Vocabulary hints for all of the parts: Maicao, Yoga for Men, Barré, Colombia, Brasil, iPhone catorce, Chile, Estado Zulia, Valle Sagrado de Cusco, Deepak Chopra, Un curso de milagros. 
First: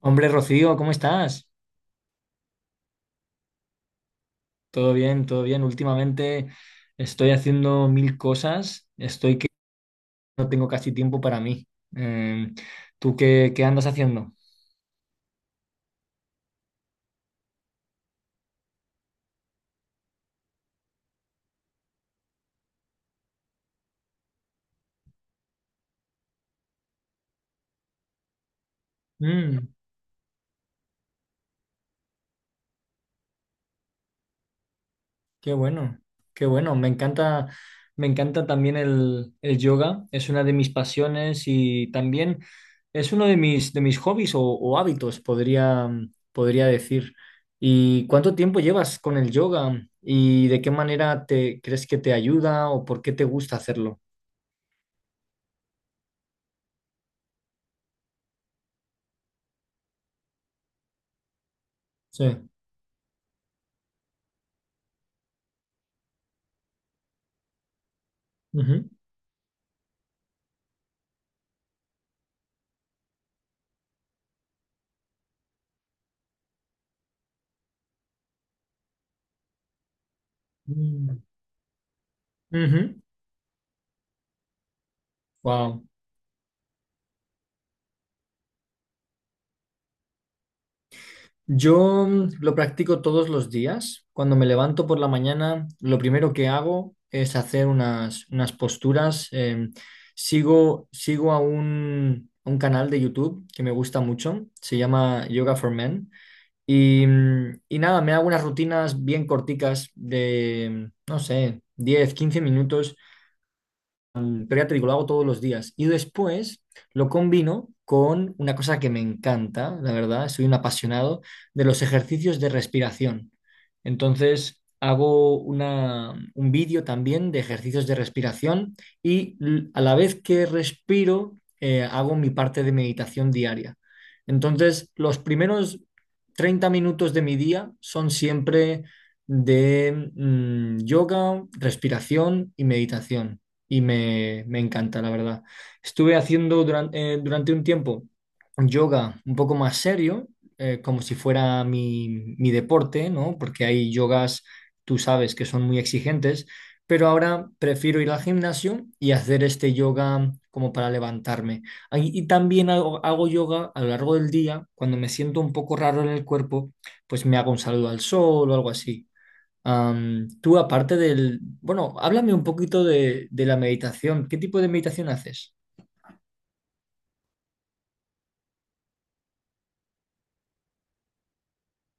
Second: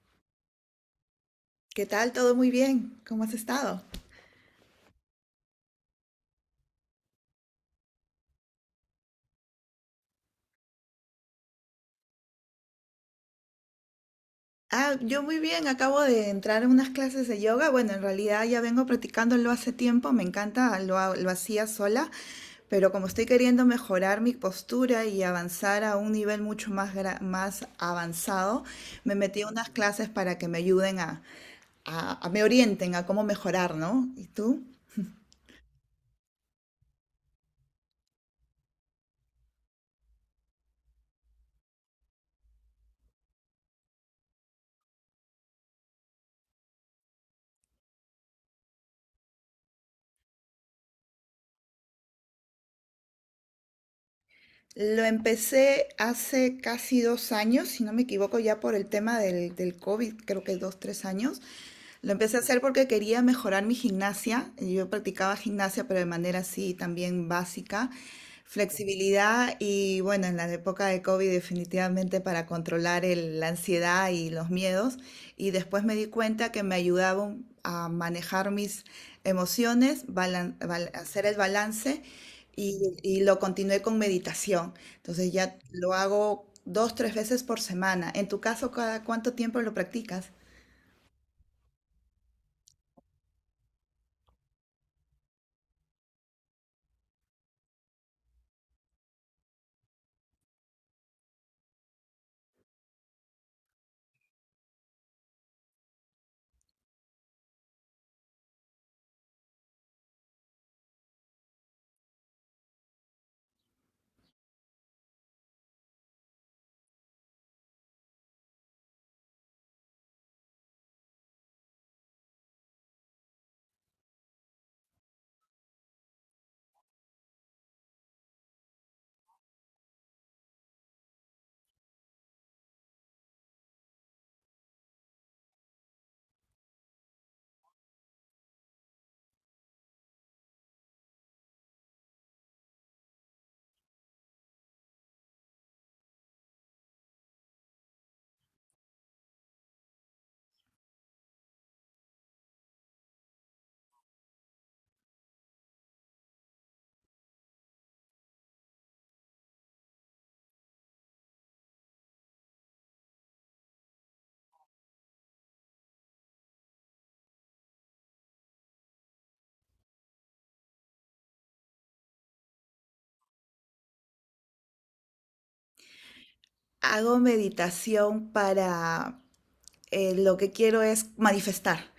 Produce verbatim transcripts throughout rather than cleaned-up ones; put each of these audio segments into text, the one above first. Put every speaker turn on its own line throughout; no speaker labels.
Hombre, Rocío, ¿cómo estás?
¿Qué tal? ¿Todo muy bien? ¿Cómo has estado?
Todo bien, todo bien. Últimamente estoy haciendo mil cosas, estoy que no tengo casi tiempo para mí. Eh, ¿Tú qué, qué andas haciendo?
Ah, yo muy bien. Acabo de entrar en unas clases de yoga. Bueno, en realidad ya vengo practicándolo hace tiempo. Me encanta, lo, ha- lo hacía sola, pero como estoy queriendo mejorar mi postura y avanzar a un nivel mucho más, gra- más avanzado, me metí a unas clases para que me ayuden a, a- a- me orienten a cómo mejorar, ¿no? ¿Y tú?
Qué bueno, qué bueno. Me encanta, me encanta también el, el yoga. Es una de mis pasiones y también es uno de mis, de mis hobbies o, o hábitos, podría, podría decir. ¿Y cuánto tiempo llevas con el yoga? ¿Y de qué manera te crees que te ayuda o por qué te gusta hacerlo?
Lo empecé hace casi dos años, si no me equivoco, ya por el tema del, del COVID, creo que dos, tres años. Lo empecé a
Sí.
hacer porque quería mejorar mi gimnasia. Yo practicaba gimnasia, pero de manera así también básica. Flexibilidad y bueno, en la época de COVID definitivamente para controlar el- la ansiedad y los miedos. Y después me di cuenta que me ayudaba un- a manejar mis emociones, balan- bal- hacer el balance y, y lo continué con meditación. Entonces ya
Wow.
lo hago dos, tres veces por semana. En tu caso, ¿cada cuánto tiempo lo practicas?
Yo mm, lo practico todos los días. Cuando me levanto por la mañana, lo primero que hago es hacer unas, unas posturas. Eh, sigo, sigo a un, a un canal de YouTube que me gusta mucho. Se llama Yoga for Men. Y, mm, y nada, me hago unas rutinas bien corticas de, no sé, diez quince minutos el, pero ya lo hago todos los días. Y después lo combino con una cosa que me encanta, la verdad, soy un apasionado de los ejercicios de respiración. Entonces, hago una, un vídeo también de ejercicios de respiración y l- a la vez que respiro, eh, hago mi parte de meditación diaria. Entonces, los primeros treinta minutos de mi día son siempre de mm, yoga, respiración y meditación y me, me encanta, la verdad. Estuve haciendo durante, eh, durante un tiempo yoga un poco más serio, eh, como si fuera mi, mi deporte, ¿no? Porque hay yogas, tú sabes, que son muy exigentes, pero ahora prefiero ir al gimnasio y hacer este yoga como para levantarme. Ay, y también hago, hago yoga a lo largo del día, cuando me siento un poco raro en el cuerpo, pues me hago un saludo al sol o algo así. Am, tú, aparte del... Bueno, háblame un poquito de, de la meditación. ¿Qué tipo de meditación haces?
Hago meditación para eh, lo que quiero es manifestar,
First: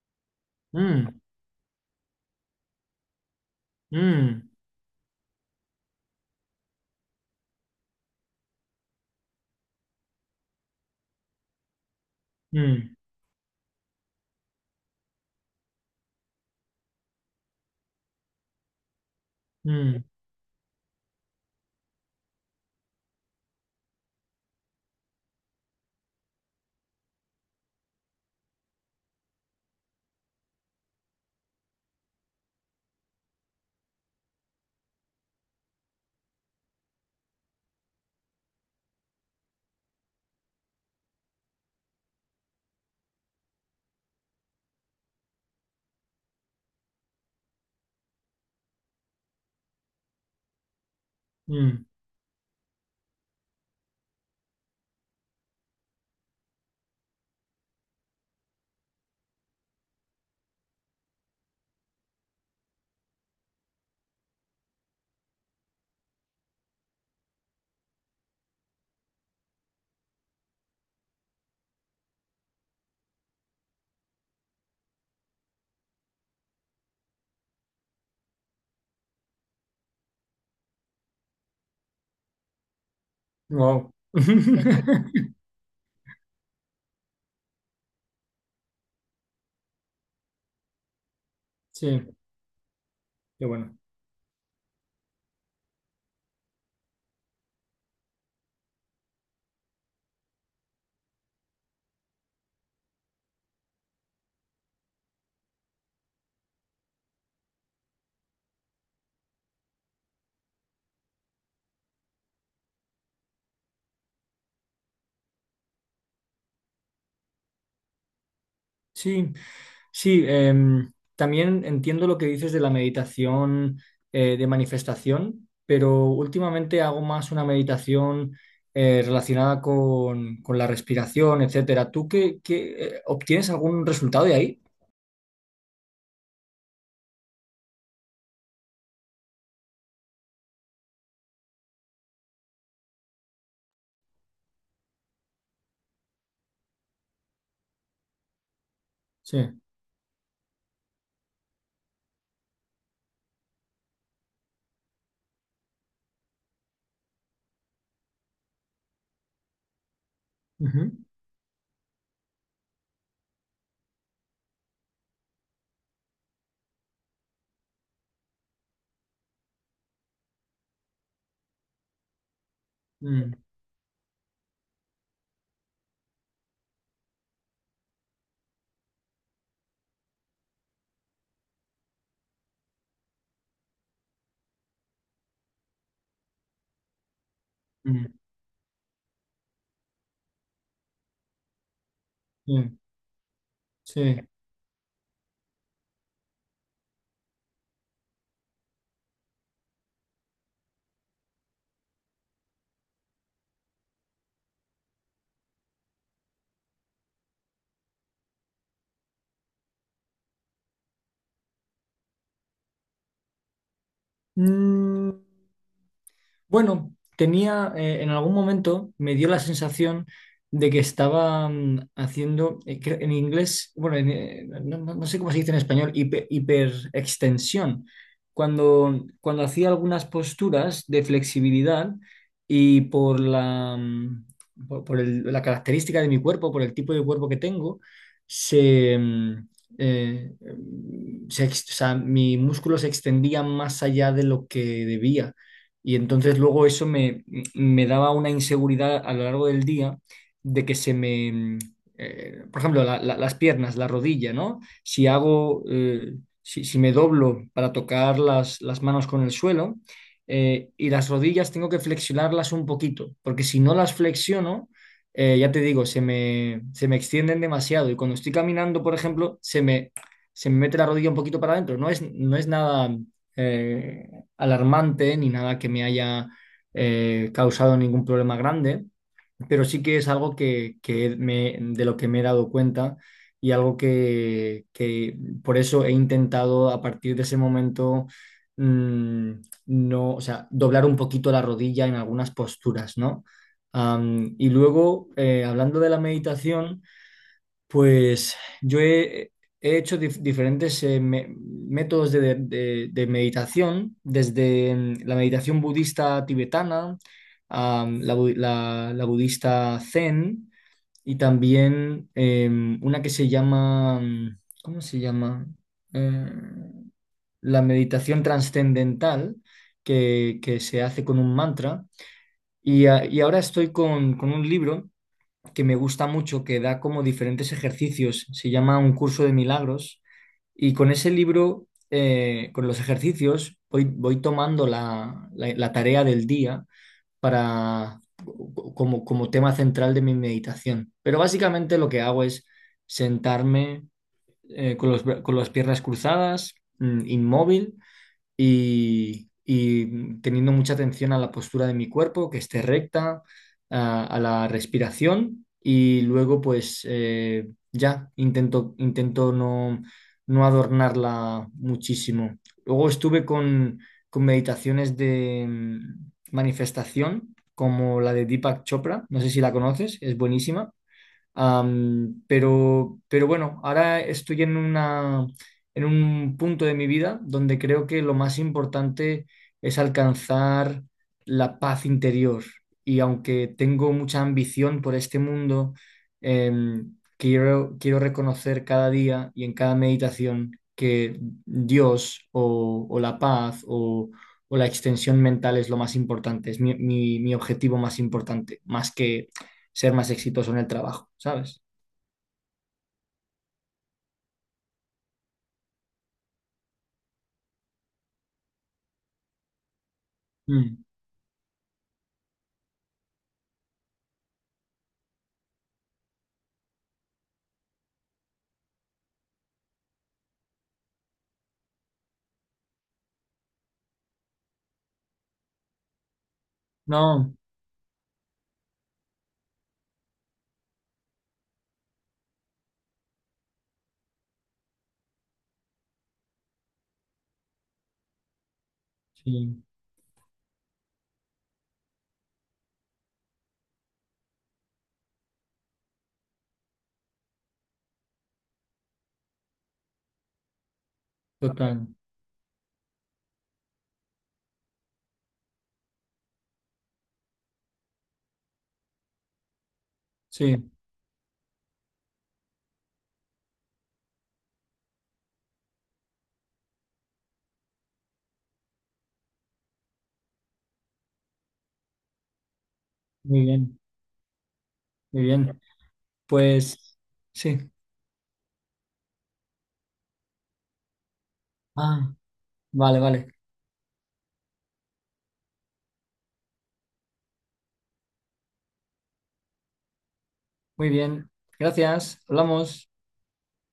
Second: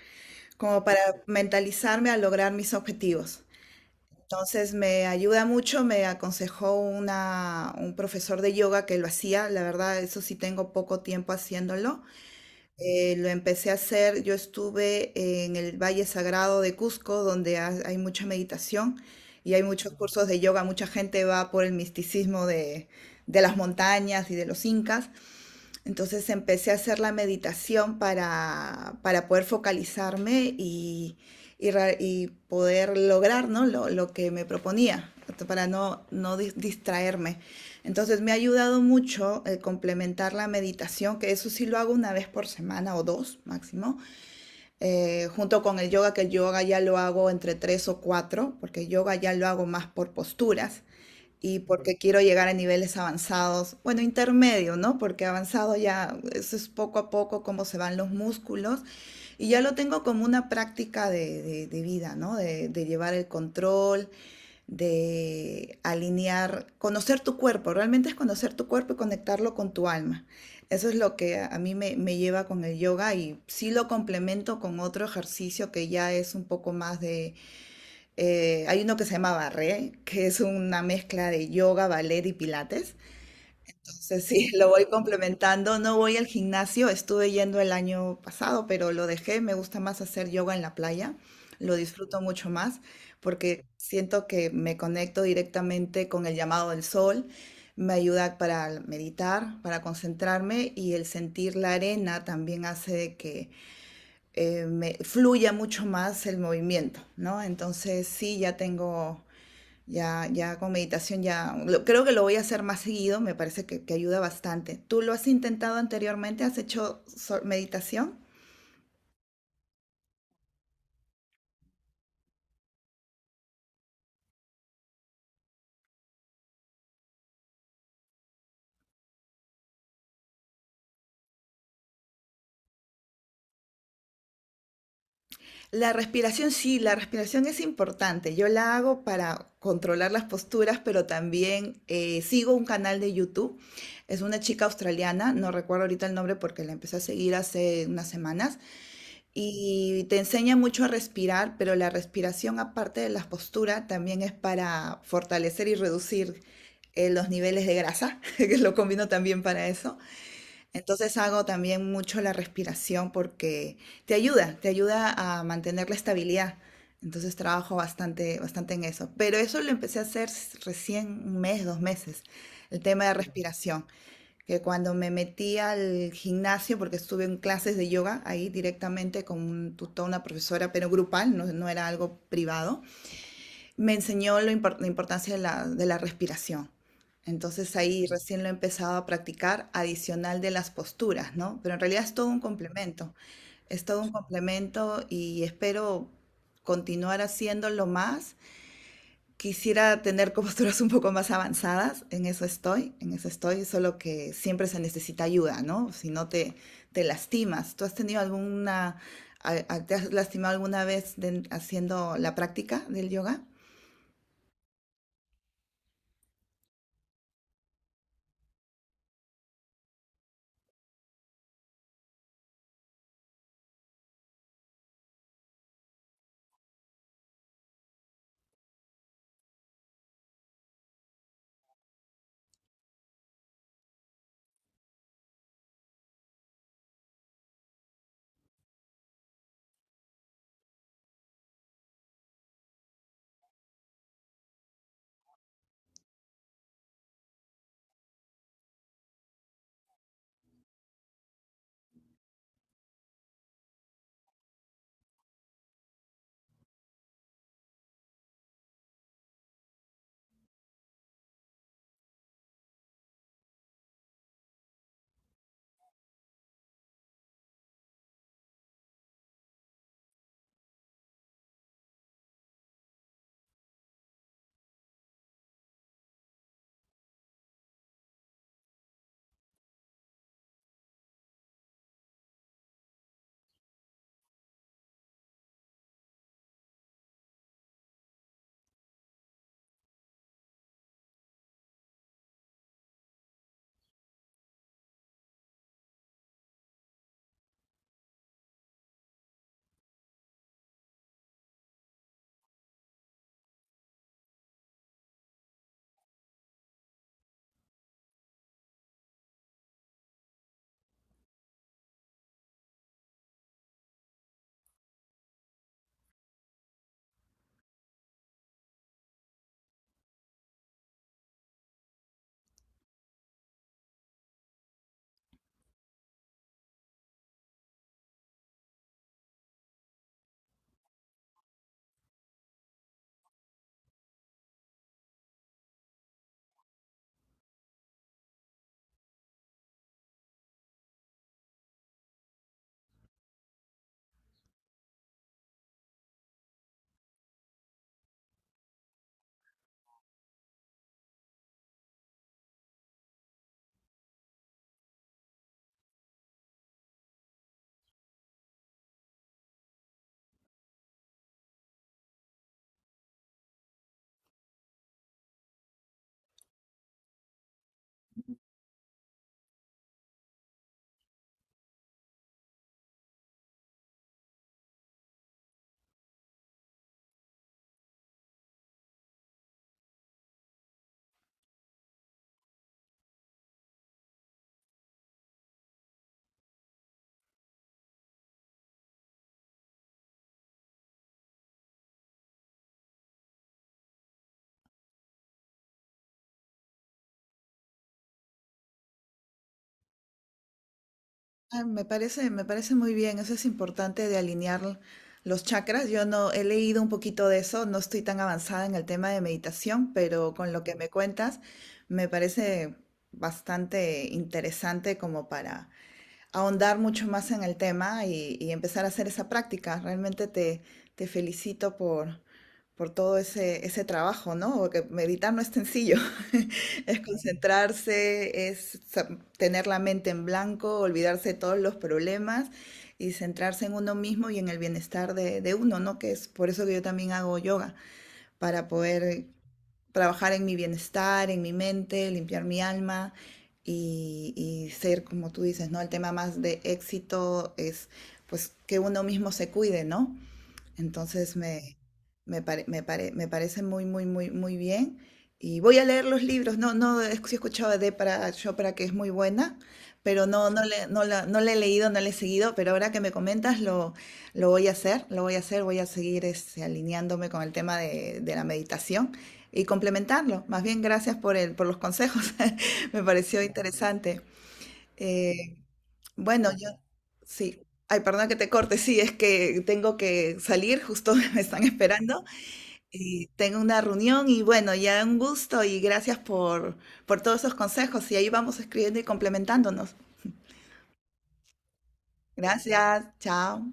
como para
Mm,
mentalizarme a lograr mis objetivos.
mm,
Entonces me ayuda mucho, me aconsejó una, un profesor de yoga que lo hacía, la verdad, eso sí tengo poco tiempo haciéndolo.
mm,
Eh, lo empecé a hacer, yo estuve en el Valle Sagrado de Cusco, donde ha- hay mucha meditación y hay muchos
mm,
cursos de yoga, mucha gente va por el misticismo de, de las montañas y de los incas. Entonces empecé a hacer la meditación para, para poder focalizarme y, y ra- y poder lograr, ¿no? lo, lo que me proponía, para no, no dis- distraerme. Entonces me ha ayudado mucho el complementar la meditación, que eso sí lo hago una vez por semana o dos máximo, eh, junto con el yoga, que el yoga ya lo hago entre tres o cuatro, porque el yoga ya lo hago más por posturas y
mm.
porque quiero llegar a niveles avanzados, bueno, intermedio, ¿no? Porque avanzado ya eso es poco a poco cómo se van los músculos y ya lo tengo como una práctica de, de- de vida, ¿no? De, de llevar el control, de alinear, conocer tu cuerpo, realmente es conocer tu cuerpo y conectarlo con tu alma. Eso es lo que a a mí me, me lleva con el yoga y sí lo complemento con otro ejercicio que ya es un poco más eh, hay uno que se llama Barré, que es una mezcla de yoga, ballet y pilates.
Wow.
Entonces, sí, lo voy complementando. No voy al gimnasio, estuve yendo el año pasado, pero lo dejé. Me gusta más hacer yoga en la playa, lo
Sí,
disfruto mucho más
qué
porque
bueno.
siento que me conecto directamente con el llamado del sol. Me ayuda para meditar, para concentrarme y el sentir la arena también hace de que eh, me fluya mucho más el movimiento, ¿no? Entonces sí, ya tengo ya, ya con meditación ya, lo- creo que lo voy a hacer más seguido, me parece que, que ayuda bastante. ¿Tú lo has intentado anteriormente? ¿Has hecho so- meditación?
Sí, sí, em, también entiendo lo que dices de la meditación eh, de manifestación, pero últimamente hago más una meditación eh, relacionada con, con la respiración, etcétera. ¿Tú qué, qué, eh, obtienes algún resultado de ahí?
La respiración, sí, la respiración es importante. Yo la hago para controlar las posturas, pero también eh, sigo un canal de YouTube. Es una chica australiana, no recuerdo ahorita el nombre porque la empecé a seguir hace unas semanas.
Sí.
Y te enseña mucho a respirar, pero la respiración, aparte de la postura, también es para fortalecer y reducir eh, los niveles de grasa, que lo combino también para eso. Entonces hago también mucho la respiración porque te ayuda, te ayuda a mantener la estabilidad. Entonces trabajo bastante, bastante en eso. Pero eso lo empecé a hacer s- recién un mes, dos meses, el tema de
Mm,
respiración que cuando me metí al gimnasio, porque estuve en clases de yoga ahí directamente con un tutor, una profesora, pero grupal, no, no era algo privado, me enseñó lo impor- la importancia de la, de la respiración. Entonces ahí
mm,
recién lo he empezado a practicar adicional de las posturas, ¿no? Pero en realidad es todo un
sí,
complemento, es todo un
sí.
complemento y espero continuar haciéndolo más. Quisiera tener posturas un poco más avanzadas, en eso estoy, en eso estoy, solo que siempre se necesita ayuda, ¿no? Si no te, te lastimas. ¿Tú has tenido alguna, a- a- te has lastimado alguna vez de- haciendo la práctica del yoga?
Mm, Bueno, tenía, eh, en algún momento me dio la sensación de que estaba mm, haciendo, eh, cre- en inglés, bueno, en, eh, no, no- no sé cómo se dice en español, hiper, hiperextensión. Cuando, cuando hacía algunas posturas de flexibilidad y por la, mm, por, por el- la característica de mi cuerpo, por el tipo de cuerpo que tengo, se, mm, eh, mm, se ex- o sea, mi músculo se extendía más allá de lo que debía. Y entonces luego eso me, me daba una inseguridad a lo largo del día de que se me, mm, eh, por ejemplo, la- la- las piernas, la rodilla, ¿no? Si hago, eh, si, si me doblo para tocar las, las manos con el suelo eh, y las rodillas tengo que flexionarlas un poquito, porque si no las flexiono, eh, ya te digo, se me, se me extienden demasiado y cuando estoy caminando, por ejemplo, se me, se me mete la rodilla un poquito para adentro. No es, no es nada eh, alarmante ni nada que me haya eh, causado ningún problema grande, pero sí que es algo que, que me, de lo que me he dado cuenta y algo que, que por eso he intentado a partir de ese momento mm, no, o sea, doblar un poquito la rodilla en algunas posturas, ¿no? Am, y luego, eh, hablando de la meditación, pues yo he, he hecho dif- diferentes eh, me- métodos de, de- de meditación, desde mm, la meditación budista tibetana, a la, bu- la- la budista zen y también em, una que se llama, mm, ¿cómo se llama? Eh, la meditación trascendental que, que se hace con un mantra. Y, a- y ahora estoy con, con un libro que me gusta mucho, que da como diferentes ejercicios. Se llama Un curso de milagros. Y con ese libro, eh, con los ejercicios, voy, voy tomando la, la- la tarea del día para, como, como tema central de mi meditación. Pero básicamente lo que hago es sentarme eh, con los bra- con las piernas cruzadas, mm, inmóvil, y, y teniendo mucha atención a la postura de mi cuerpo, que esté recta, a, a la respiración y luego pues eh, ya intento, intento no, no adornarla muchísimo. Luego estuve con, con meditaciones de mm, manifestación como la de Deepak Chopra, no sé si la conoces, es buenísima. Am, pero, pero bueno, ahora estoy en una, en un punto de mi vida donde creo que lo más importante es alcanzar la paz interior. Y aunque tengo mucha ambición por este mundo, em, quiero, quiero reconocer cada día y en cada meditación que Dios o, o la paz o, o la extensión mental es lo más importante, es mi, mi mi objetivo más importante, más que ser más exitoso en el trabajo, ¿sabes?
Ah, me parece, me parece muy bien, eso es importante de alinear los chakras. Yo no he leído un poquito de eso, no estoy tan avanzada en el tema de meditación, pero con lo que
Mm,
me cuentas me parece bastante interesante como para ahondar mucho más en el tema y, y empezar a hacer esa práctica. Realmente te, te felicito por, por todo ese, ese trabajo, ¿no? Porque meditar no es sencillo, es
no,
concentrarse, es sa- tener la mente en blanco, olvidarse de todos los problemas y centrarse en uno mismo y en el bienestar de, de uno, ¿no? Que es por eso que yo también hago yoga, para poder
sí,
trabajar en mi bienestar, en mi mente, limpiar mi alma y, y ser, como tú dices, ¿no? El tema más de éxito es pues que uno mismo se cuide, ¿no? Entonces me,
total.
me, pare- me, pare- me parece muy, muy, muy, muy bien. Y voy a leer los libros. No, no, he sí he escuchado de para Chopra que es muy buena, pero no, no
Sí,
le, no la, no la he leído, no la he seguido. Pero ahora que me comentas, lo, lo voy a hacer, lo voy a hacer, voy a seguir este, alineándome con el tema de, de la meditación y complementarlo. Más bien, gracias por el, por los consejos. Me pareció
muy bien,
interesante.
muy
Eh,
bien.
bueno, yo
Pues sí.
sí. Ay, perdón que te corte. Sí, es que tengo que salir, justo me están
Ah,
esperando
vale, vale.
y tengo una reunión y bueno, ya un gusto y gracias por por todos esos consejos y ahí vamos escribiendo y complementándonos.
Muy bien. Gracias. Hablamos.
Gracias, chao.